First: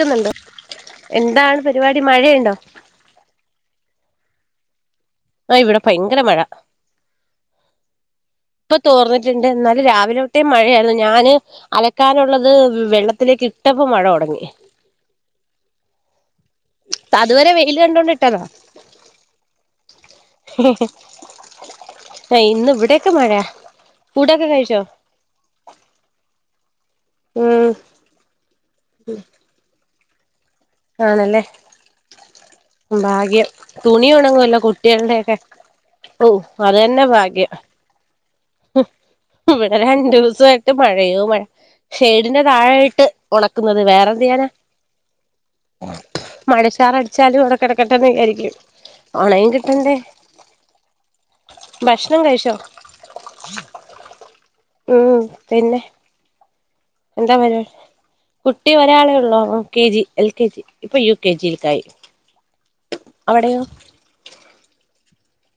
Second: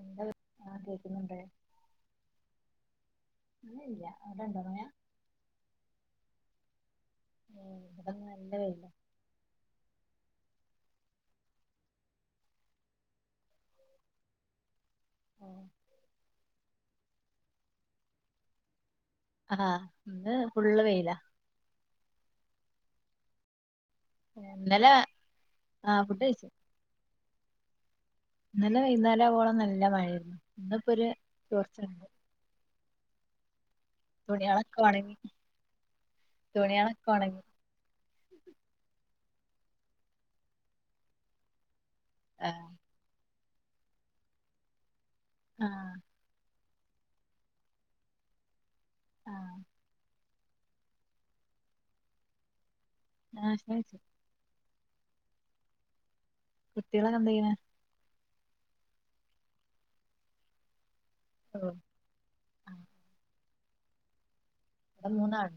എന്താ ആ കേക്കുന്നുണ്ട് എന്താണ് പരിപാടി മഴയ്ണ്ടോ? ഇല്ല ഇല്ല. അവിടെണ്ടോ മഴ? ആഹ്, ഇവിടെ ഭയങ്കര മഴ. ഓ ഇവിടെന്ന് നല്ല ഇപ്പൊ വെയില തോർന്ന് ജ്ണ്ട് ന്നാലും രാവിലെ തൊട്ടേ മഴയായിരുന്നു. ഞാന് അലക്കാനുള്ളത് വെള്ളത്തിലേക്ക് ഇട്ടപ്പോ മഴ തുടങ്ങി. തതുവരെ വെയില് കണ്ടോണ്ട്ട്ടതാ അഹാ! ഇന്ന് ഫുള്ള് വെയില. ഹെ ഇന്ന് ഇവിടെക്കെ മഴയ ഏഹ് ഇന്നല ആ ഫുഡഴിച്ചു. ഉം ഇന്നലെ വൈന്നാരാവൊളം നല്ല മഴേയ്ര്ന്നു ആണല്ലേ ഭാഗ്യം തുണി ഒണങ്ങുവല്ലോ തുണികളൊക്കെ ഒണങ്ങി കുട്ട്യൾടെയെക്കെ ഔ അത് തന്നെ തുണികളൊക്കെ ഒണങ്ങി ഭാഗ്യം ഹും ഇവിടെ രണ്ടൂസയിട്ട് മഴയോ മഴ ഷെയ്ഡിന്റെ ആഹ് താഴെയിട്ട് ഒണക്കുന്നത് വേറെ എന്തേയ്യാനാ ആഹ് മഴ ഷാറ അട്ച്ചാലും അവടെ കെടക്കട്ടെന്ന് വിചാരിക്കും ആഹ് ഓണങ്ങികിട്ടണ്ടേ ഭക്ഷണം കഴിച്ചോ ആ ഷ്ണം കൈച്ചു ഉം പിന്നെ കുട്ടികളൊക്കെ എന്ത് എന്താ ചെയ്യണ് പരിവാ കുട്ടി ഒരാളെ ഒള്ളോ K G L K G ഇപ്പൊ യു കെ ജിൽക്കായി ആ അവടെയോ ഇവട മൂന്നാൾ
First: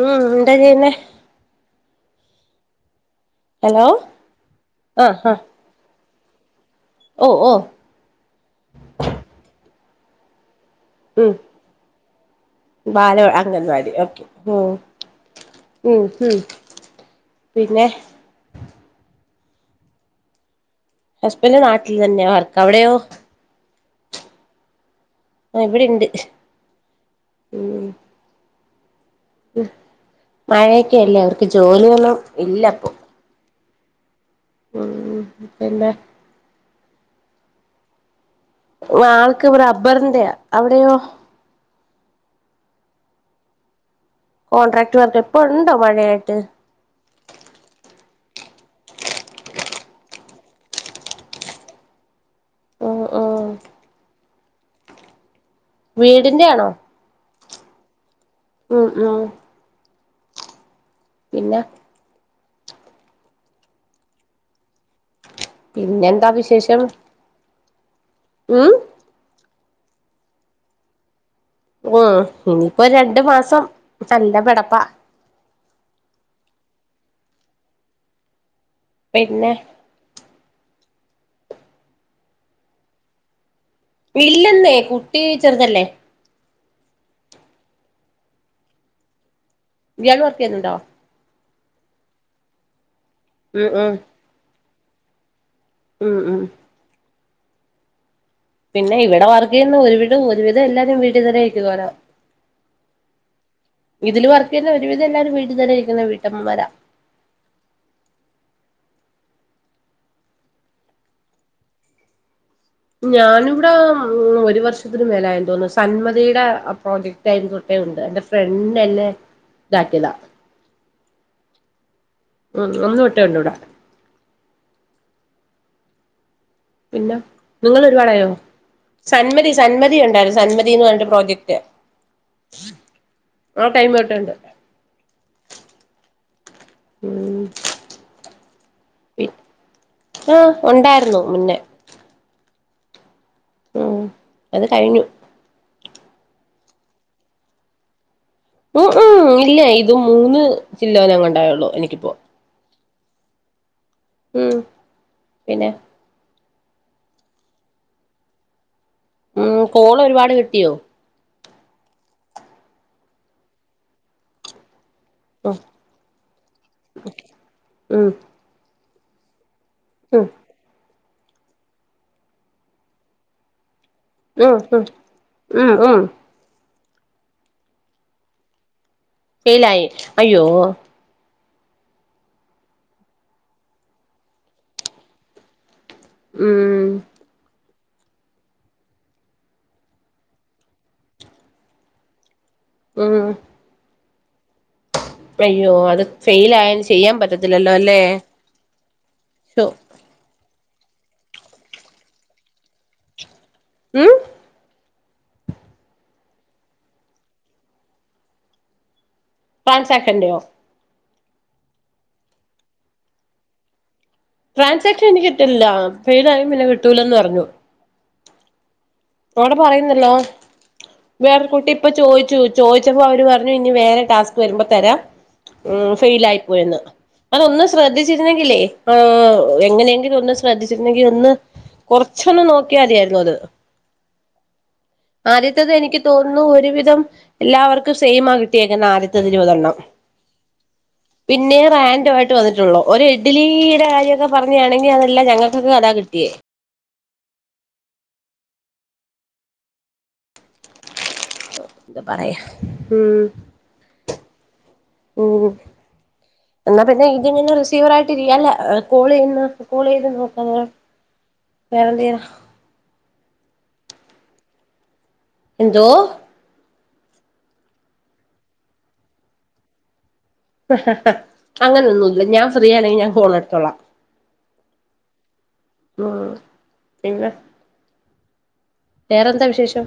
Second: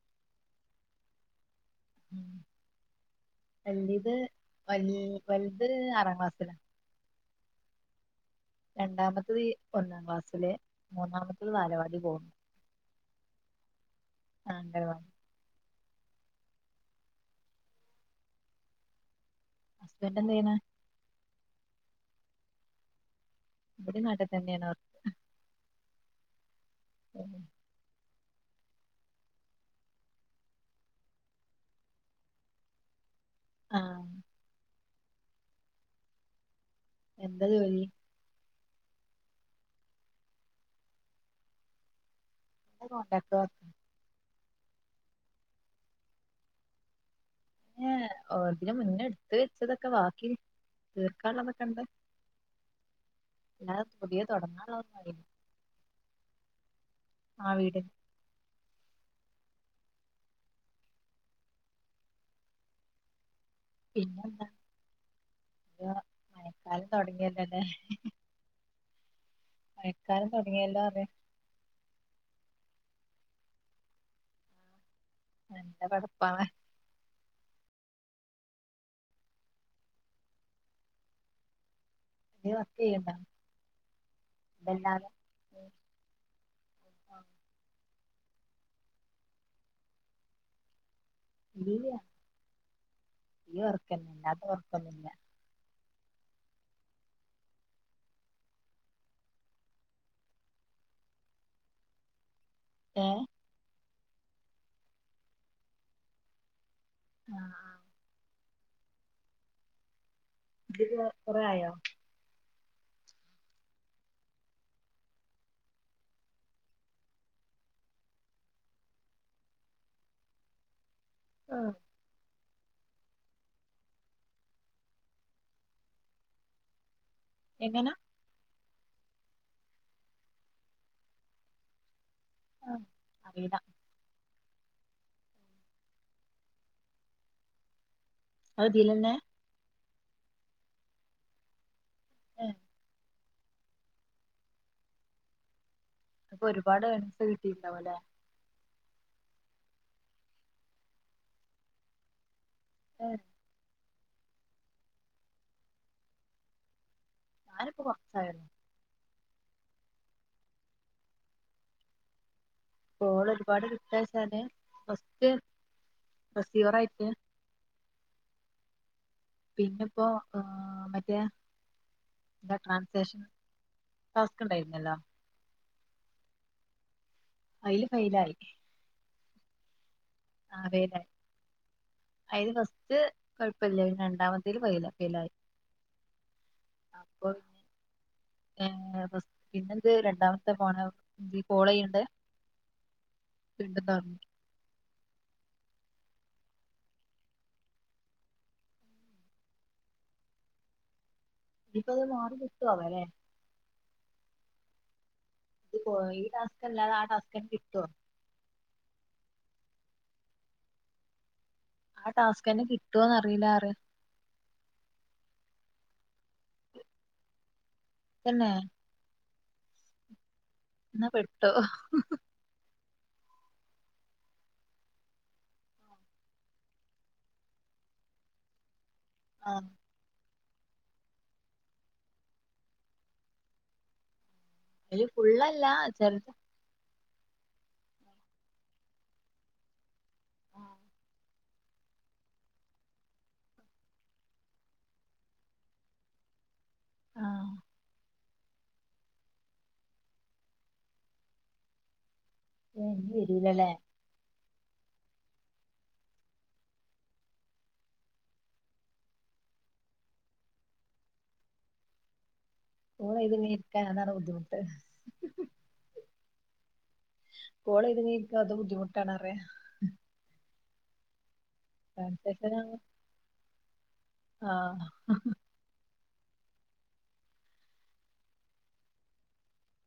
ഉം എന്താ ചെയ്യ്ന്നേ ഹലോ എന്റെത് വല്യ ആഹ് ആഹ് വൽത് ആറാം ക്ലാസ്സ്ലാ ഓ ഓ രണ്ടാമത്തത് ഒന്നാം ക്ലാസ്സില് മൂന്നാമത്തത് വാലവാടി പോവ് വാല അംഗൻവാടി ഓക്കെ ഉം അംഗൻവാടി ഉം ഉം പിന്നെ ഹസ്ബന്റ് എന്ത ചെയ്യുന്നേ ഹസബന്റ് നാട്ടിൽ തന്നെയ വർക്ക് അവിടെയോ വടിം നാട്ട് തന്നെണ് ആ ഇവിടെണ്ട് വർക്ക് മയെക്കെ അല്ലേ അവർക്ക് ജോലിയൊന്നും ഇല്ല പ്പൊ ആഹ് ഉം പിന്നെ എന്താ ജോലി ആൾക്ക് റബ്ബർന്റെയാ അവടെയോ കോണ്ടാക്റ്റ് വർക്ക് കോൺട്രാക്ട് വർക്ക് ഇപ്പ ഉണ്ടോ മഴയായിട്ട് ഏ ഓ ഇതിനെ മുന്നേട്ത്ത് വെച്ചതൊക്കെ ബാക്കി തീർക്കാള്ളതൊക്കണ്ട് ഉം ഉം [unintelligible] പുതിയ തൊടങ്ങാള്ളതൊക്കെ [unintelligible] വീട്ന്റെ യാണോ ആ വീട് ഉം ഉം പിന്ന പിന്നെന്താ ര പിന്നെന്താ വിശേഷം മഴക്കാലം തൊട്ങ്ങിയല്ലല്ലോ ലെ ഉം മഴക്കാലം തൊടങ്ങിയല്ലോറിയ ഉം ഇനിയിപ്പോ രണ്ട് മാസം നല്ല പെടപ്പ നല്ല പെടപ്പാണ് പിന്നെ നീ വർക്കയ്യ് ണ്ടോ ഇല്ലെന്നേ കുട്ടി ഉം. ചെർതല്ലേ ആ, ഇയാള് വർക്കെയ്യുന്നുണ്ടോ ഇല്ല്യ ഈ ഉം ഉം വർക്കന്നേ അല്ലാത്തെ വർക്കൊന്നു ല്ല ഉം ഉം പിന്നെ ഇവിടെ വർക്ക് ചെയ്യുന്ന ഒരു വിട് ഒരുവിധം എല്ലാ വരുംവീട് തന്നെ ഇരിക്കുന്നവരാ ഏ ഇതില് വർക്കിയ്യുന്ന ഒരു വിധം എല്ലാരും വീട്ടിത്തന്നെ ഇരിക്കുന്ന വീട്ടമ്മമാര ആഹ് ഇതില് കൊറേ ആയോ ഞാനിവിടെ മ്മ് ഒരു വർഷത്തിന് മേലെയായെന്ന് തോന്നുന്നു സന്മതിയുടെ പ്രോജക്ട് ടൈം തൊട്ടേ ഒണ്ട് എന്റെ ഫ്രണ്ട് എന്നെ ഇതാക്കിയതാ ആഹ് മ്മ് അന്ന് തൊട്ടേ ഒണ്ടിവിടെ പിന്ന എങ്ങനെ നിങ്ങളൊരുപാടയോ സന്മതി സന്മതി ഉണ്ടായിരു സന്മതിന്ന് പറഞ്ഞിട്ട് പ്രോജക്റ്റ് ഉം. അറിയില്ല ആ ടൈം തൊട്ടേയുണ്ട് ഉം അയ്തിലെന്നെ ആഹ് ഒണ്ടായിരുന്നു മുന്നേ ഏഹ് മ്മ് അത് കഴിഞ്ഞു അപ്പൊ ഒരുപാട് ഏർണിങ്സ് കിട്ടീണ്ടാവുലെ മ്മ് മ്മ് ഇല്ല ഇതു മൂന്ന് ചില്ലോനങ്ങാണ്ടായുള്ളു എനിക്കിപ്പോ ഏഹ് ഉം പിന്നെ ഞാനിപ്പോ കൊറച്ചായിള്ളു ഉം കോളൊരുപാട് കിട്ടിയോ കോളൊരുപാട് കിട്ടാചാല് ഓഹ് മ്മ് പിന്നെപ്പൊ ആ മറ്റേ എന്താ ട്രാൻസാഷൻ മ്മ് ഹ് മ്മ് മ്മ് അയില് ഫെയിലായി ഫെയിലായി അയ്യോ ആ ഫെയിലായി അയില് ഫസ്റ്റ് കുഴപ്പല്ലായിരുന്ന് രണ്ടാമത്തേല് ഫെയ്ല ഫെയ്ലായി ഉം അപ്പൊ ഏ പിന്നെന്ത് രണ്ടാമത്തെ പോണ കോളയ്യണ്ടേ മ്മ് ണ്ട് ന്താ [unintelligible] അയ്യോ അത് ഫെയിലായ ഇനി ചെയ്യാൻ പറ്റത്തില്ലല്ലോ അല്ലേ ഷോ ഇപ്പ അത് മാറി കിട്ടൊ ആവോല്ലെ മ്മ് ഇത് പോയി ഈ ടാസ്‌ക്കല്ലാതെ ആ ടാസ്ക്കെന്നെ കിട്ടൊ [unintelligible] ആ ടാസ്ക്കെന്നെ കിട്ടോന്നറിയിലാ പറയ ട്രാൻസ്ക്രിപ്ക്ഷൻ എനി കിട്ടില്ല ഫെയിലായ പിന്നെ കിട്ടൂലന്ന് പറഞ്ഞു ത്തന്നെ അവിടെ പറയുന്നല്ലോ എന്നാ വേറെ പെട്ടു കുട്ടി ഇപ്പ ചോയിച്ചു ചോദിച്ചപ്പോ അവര് പറഞ്ഞു ഇനി വേറെ ടാസ്ക് വരുമ്പോ തരാം ഉ ഫെയിലായിപ്പോയന്ന് അതൊന്ന് ശ്രദ്ധിച്ചിരുന്നെങ്കില്ലേ ആ ആ എങ്ങനെയെങ്കിലും ഒന്ന് ശ്രദ്ധിച്ചിരുന്നെങ്കിൽ ഒന്ന് കുറച്ചൊന്നു നോക്കിയാ മതിയായിരുന്നത് അതില് ഫുള്ളല്ല ആദ്യത്തത് എനിക്ക് ചെറുത് തോന്നുന്നു ഒരുവിധം എല്ലാവർക്കും സെയിമാ കിട്ടിയേക്കുന്നെ ആദ്യത്തതിരുപതെണ്ണം ആഹ് പിന്നെ റാൻഡം ആയിട്ട് വന്നിട്ടുള്ളൂ ഒരു ഇഡലിയുടെ കാര്യക്കെ പറുയാണെങ്കി അതല്ലാം ഞങ്ങൾക്കൊക്കെ അതാ കിട്ടിയേ ആഹ് എന്താ പറയാ ഞാൻ ഉം ഇനി വരൂലല്ലേ ഉം എന്നാ പിന്നെ ഇതിങ്ങനെ റിസീവറായിട്ട് ഇയാല കോൾ ചെയ്യാന്നാ കോൾ ചെയ്ത് നോക്കാതോർത്ത് വേറെന്തേർന്ന കോൾ ചെയ്ത് ഇങ്ങനെ ഇരിക്കാനാണ് അതാണ്‌ ബുദ്ധിമുട്ട് എന്തോ കോളയ്ത് ങ്ങനെ ഇരിക്കാ അതും ബുദ്ധിമുട്ടാണറേ അങ്ങനെൊന്നുംല്ല ഞാൻ ഫ്രീ ആണേങ്കിൽ ഞാൻ ഫോണെടുത്തോളാം ആഹ് ആഹ് പിന്നെ വേറെന്താ വിശേഷം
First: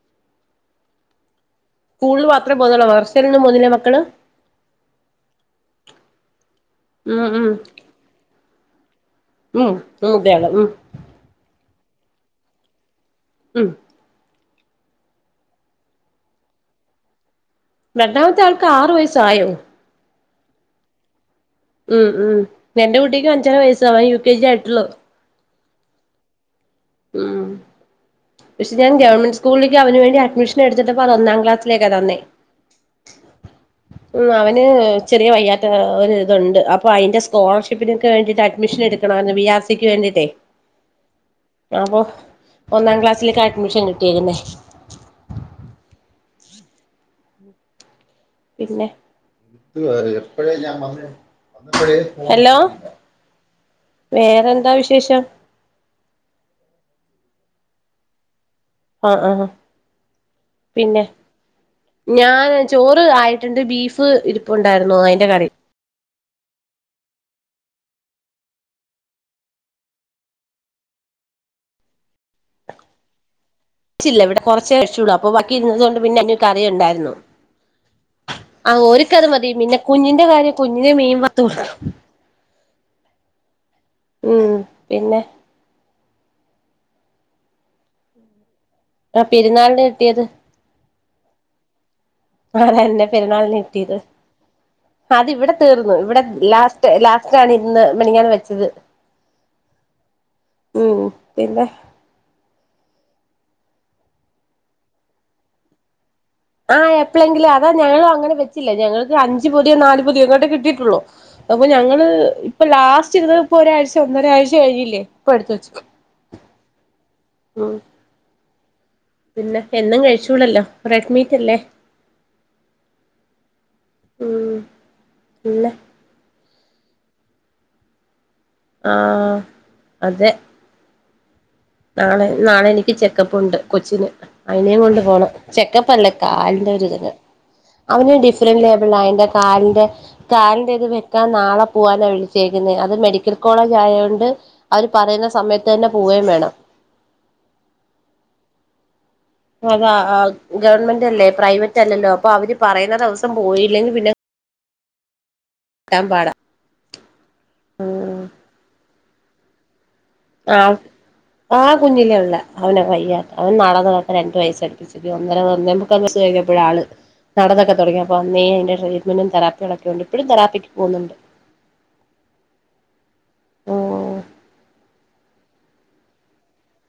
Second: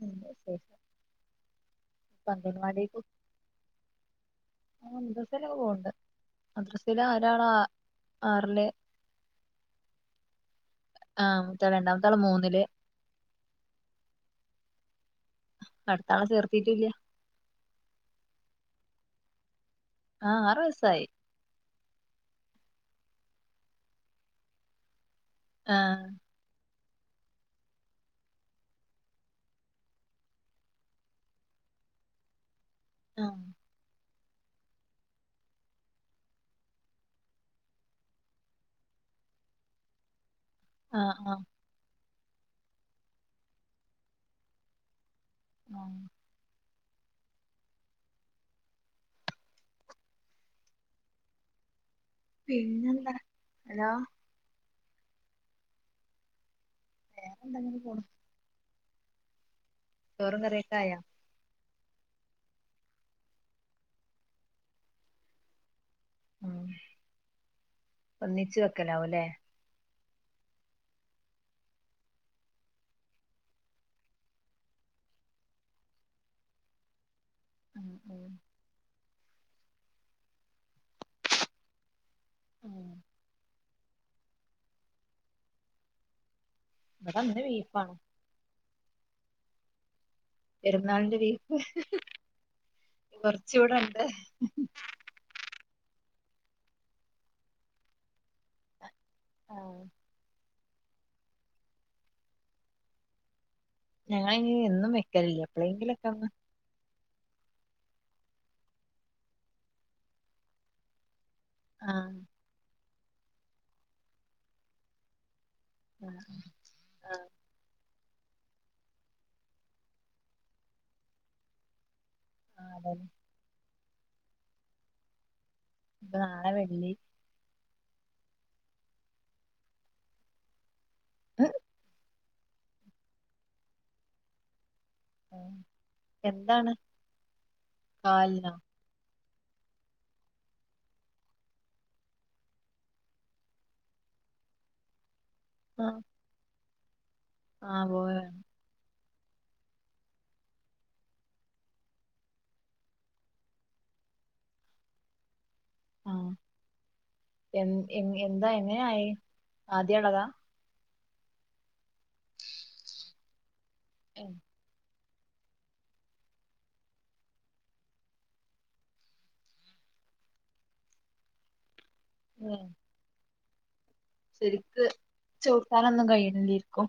നല്ല വിശേഷം സ്കൂളിൽ ഇപ്പ മാത്ര പൊന്നുള്ളു അംഗൻവാടിക്ക് മദ്രസ്സലും പോന്നില്ലേ മക്കള് ആഹ് മദ്രസയിലൊക്കെ പോവണ്ട് മദ്രസല് ഉം ഒരാള് ഉം ആ ആറില് ഉം മൂത്തയാള് ഉം ആ മൂത്തയാള് രണ്ടാമത്താള് മൂന്നില് ഉം അടുത്താള ചേർത്തീട്ടില്ല രണ്ടാമത്തെ ആൾക്ക് ആറു വയസ്സായോ ആ ആറ് വയസായി ഉം ഉം എന്റെ കുട്ടിക്ക് അഞ്ചര വയസ്സവാൻ യു കെ ജി ആയിട്ടുള്ളോ ആഹ് ഉം പക്ഷെ ഞാൻ ഗവൺമെന്റ് സ്കൂളിലേക്ക് അവന് വേണ്ടി അഡ്മിഷൻ എടുതിട്ടപ്പോ അതു ഒന്നാം ക്ലാസിലേക്ക തന്നെ ആഹ് ഉം അവന് ചെറിയ വയ്യാത്ത ഒ ഒരു ഇതുണ്ട് അപ്പൊ അയ്ന്റെ സ്കോളർഷിപ്പിലേക്ക് വേണ്ടിട്ട് അഡ്മിഷൻ എടു ടുക്കണമായിരുന്നു വി ആർ സിക്ക് വേണ്ടിയിട്ടേ ആഹ് ആഹ് അപ്പൊ ഒന്നാം ക്ലാസ്സിലേക്ക അഡ്മിഷൻ കിട്ടിയേക്കുന്നേ ആഹ് പിന്നെ ഇ എപ്പഴേ ഞാൻ വന്നേ ഹലോ പിന്നെന്താ ഹലോ വേറെന്താ വിശേഷം വേറെന്താ ഇങ്ങനെ പോണു ആഹ് ആഹ് ആഹ് ചോറും കറിം ഒക്കായോ പിന്നെ ഞാൻ ചോറ് ആയിട്ടുണ്ട് ബീഫ് ഇരിപ്പുണ്ടായിരുന്നു അയ്ന്റെ കറി ഉം ഒന്നിച്ചു വെക്കലാവും ല്ലേ ച്ചില്ല ഇവിടെ കുറച്ച് വെച്ചുള്ളൂ അപ്പോ ബാക്കി ഇരുന്നത് കൊണ്ട് പിന്നെ കറിയുണ്ടായിരുന്നു ഉം ഉം ആ ഓര്ക്കത് മതി പിന്നെ കുഞ്ഞിന്റെ കാര്യം കുഞ്ഞിന് മീൻ വർത്തു കൊടുക്കണം ആഹ് ഉം പിന്നെ വടെ ന്ന് ബീഫാണ് ആ പെരുന്നാളിന് കിട്ടിയത് പെരുന്നാളിന്റെ ബീഫ് അതന്നേ പെരുന്നാളിന് കൊറച്ചൂടെ കിട്ടീത് ഉണ്ട് അത് ഇവടെ തീർന്ന് ഇവടെ ലാസ്റ്റ് ലാസ്റ്റ് ആണ് ഇന്ന് മിനിയാന്ന് വെച്ചത് ആഹ് ഉം പിന്നെ ഞങ്ങ ളയ്ന് എന്ന് വെക്കലില്ല എപ്പഴെങ്കിലൊക്കെന്ന് ആഹ് എപ്പോഴെങ്കിലും അതാ ഞങ്ങ അങ്ങനെ വച്ചില്ല ഞങ്ങൾക്ക് അഞ്ചച് പതിയോ നാല പൊതിയോ അങ്ങോട്ട് കിട്ടിട്ടുള്ളു അപ്പൊ ഞങ്ങള് ആഹ് ഇപ്പൊ ലാസ്റ്റ് ഇത് ഇപ്പൊ ഒരാഴ്ച ഒന്നര ആഴ്ച കഴിഞ്ഞില്ലേ ഇപ്പ എടുത്ത് വെ ആഹ് ആഹ് ആഹ് പിന്നെ എന്നും കഴിചൂള ല്ലോ റെഡ്മീറ്റ് അല്ലേ ആഹ് അതല്ലെ മ്മ് ല്ലേ നാളെ വർല് ആഹ് അതെ നാളെ നാളെ എനിക്ക് ചെക്കപ്പ് ഉണ്ട് കൊച്ചിന് അയിനേയും കൊണ്ട് ചെക്കപ് അല്ല എന്താണ് കാലിന്റെ ഒരിത് ന് കാലിനോ ഓന്റെ കാല്ന്റെ കാൽന്റെ ഇത് ക്ക നാളെ പോവാനാണ് വിളിച്ചേരിക്കുന്നത് അത് മെഡിക്കൽ കോളേജ് ആയതോണ്ട് അവര് പറയുന്ന സമയത്ത് ന്നെ ആഹ് പോവയും വേണം [unintelligible] അതാ ഗവൺമെന്റ് അല്ലേ പ്രൈവറ്റ് അല്ലല്ലോ അപ്പൊ അവര് പറയുന്ന ദിവസം പോയില്ലെങ്കിൽ പിന്നെ [unintelligible] പാട ആഹ് എ എ എന്താ എങ്ങനെയായി ആദ്യ ള്ളതാ ആഹ് ആഹ് കുഞ്ഞിലേ ഉ ള്ള [unintelligible] അവൻ നടന്ന നട ഏഹ് രണ്ടു വയസ്സ ഇച്ചിരി ഒന്നര ഒന്നേ [unintelligible] കഴിഞ്ഞപ്പോഴ ആള് നടന്നൊക്കെ തുടങ്ങിപ്പോ അന്നേ അതിന്റെട്രീറ്റ്മെറും തെറാപ്പിയുംക്കെ ഉണ്ട് ഇപ്പഴും തെറാപ്പിക്ക് പോവുന്നുണ്ട് എഹ് ഉം ശരിക്ക് ചോർത്താലൊന്നും കഴിയണില്ലേ രിക്കും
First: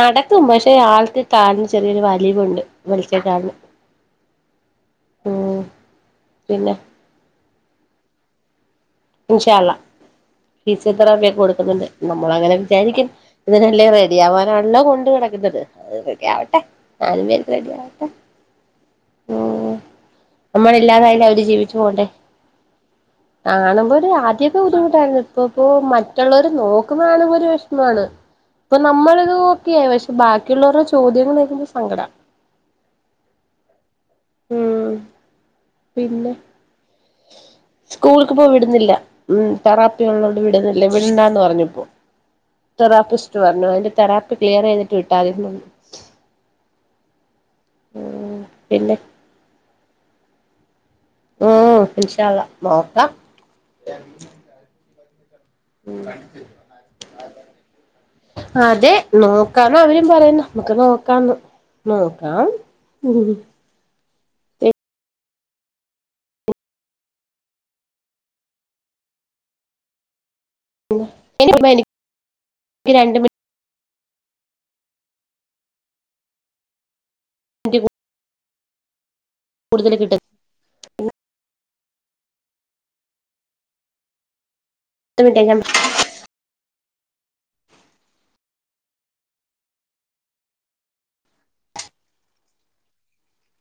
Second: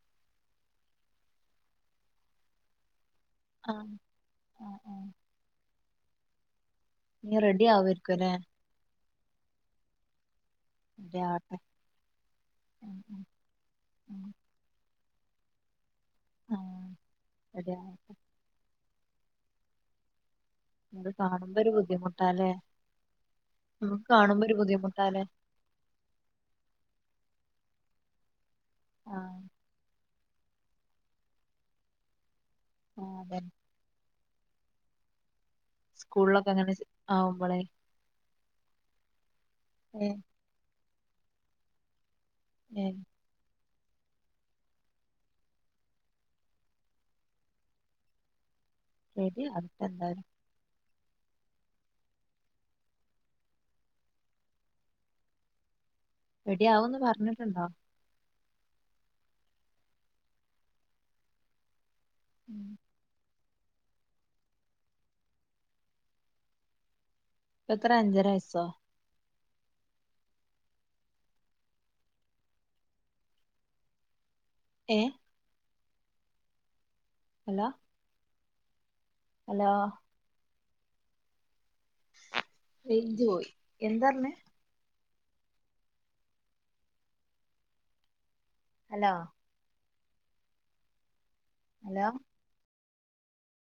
നടക്കും പക്ഷെ ആൾക്ക് കാല്ന്ന് ചെറിയൊരു വലിവുണ്ട് വിളിച്ചെ കാല്ന്ന് ആം ആഹ് ആഹ് മ് പിന്നെ ഇനി റെഡി ആവർക്കും ലെ ഇൻഷാ അല്ലാഹ് ഫീസിയ റെഡി തെറാപ്പിയ ഒക്കെ ആവട്ടെ കൊടുക്കുന്നുണ്ട് നമ്മൾ അങ്ങനെ ഉം വിചാരിക്കും ഉം ഇതിനെല്ല റെഡി ഉം ആവാ കള്ളോ കൊണ്ട് [unintelligible] റെഡി അത് ആവട്ടെ ആഹ് [unintelligible] റെഡി ആവട്ടെ നമ്മള അത് ഇല്ലാതായല്ല അവര് കാണുമ്പോ ഒരു ജീവിച്ചു പോകണ്ടേ ബുദ്ധിമുട്ടാല്ലേ കാണുമ്പോ നമുക്ക് ഒരു കാണുമ്പോ ആദ്യക്കെ ബുദ്ധിമുട്ടായിരുന്നു ബുദ്ധിമുട്ടാല്ലേ ഇപ്പ ഇപ്പോ മറ്റുള്ളവര് നോക്കുന്നാണെങ്ക ഒരു വിഷമമാണ് ഇപ്പൊ ആഹ് നമ്മളിത് പക്ഷെ ബാക്കിയുള്ളവരുടെ ചോദ്യങ്ങൾക്ക സങ്കട ആഹ് അതന്നെ ഉംമ് സ്കൂളിലൊക്കെ അങ്ങനെ ആവുമ്പോളെ സ്കൂളക്ക്പ്പോ വിടുന്നില്ല ഉമ് ഏ തെറാപ്പിള്ളോണ്ട് വിടുന്നില്ല വിടണ്ടാന്ന് പറഞ്ഞപ്പോ ഏ തെറാപ്പിസ്റ്റ് പറഞ്ഞു അതിന്റെറെ തെറാപ്പി ക്ലിയർ ചെയ്തിട്ട് വിട്ടാമതി ഓ പിന്നെ ശെരി [unintelligible] ഉ ഇൻഷാ അള്ളാ നോക്കാം [unintelligible] മം റെഡിയാവുമെന്ന് പറഞ്ഞിട്ടുണ്ടോ അതെ നോക്കാന്ന അവരും പറയുന്നു നമ്മുക്ക് നോക്കാം എന്ന് നോക്കാം ഇത്ര അഞ്ചരയസോ [unintelligible] ഏ ഹലാ മിനിറ്റ് ഹലോ കൂടുതൽ കിട്ടും റേഞ്ച് പോയി എന്താ പറഞ്ഞേ തി ഞ [unintelligible] ഹലോ ഹലോ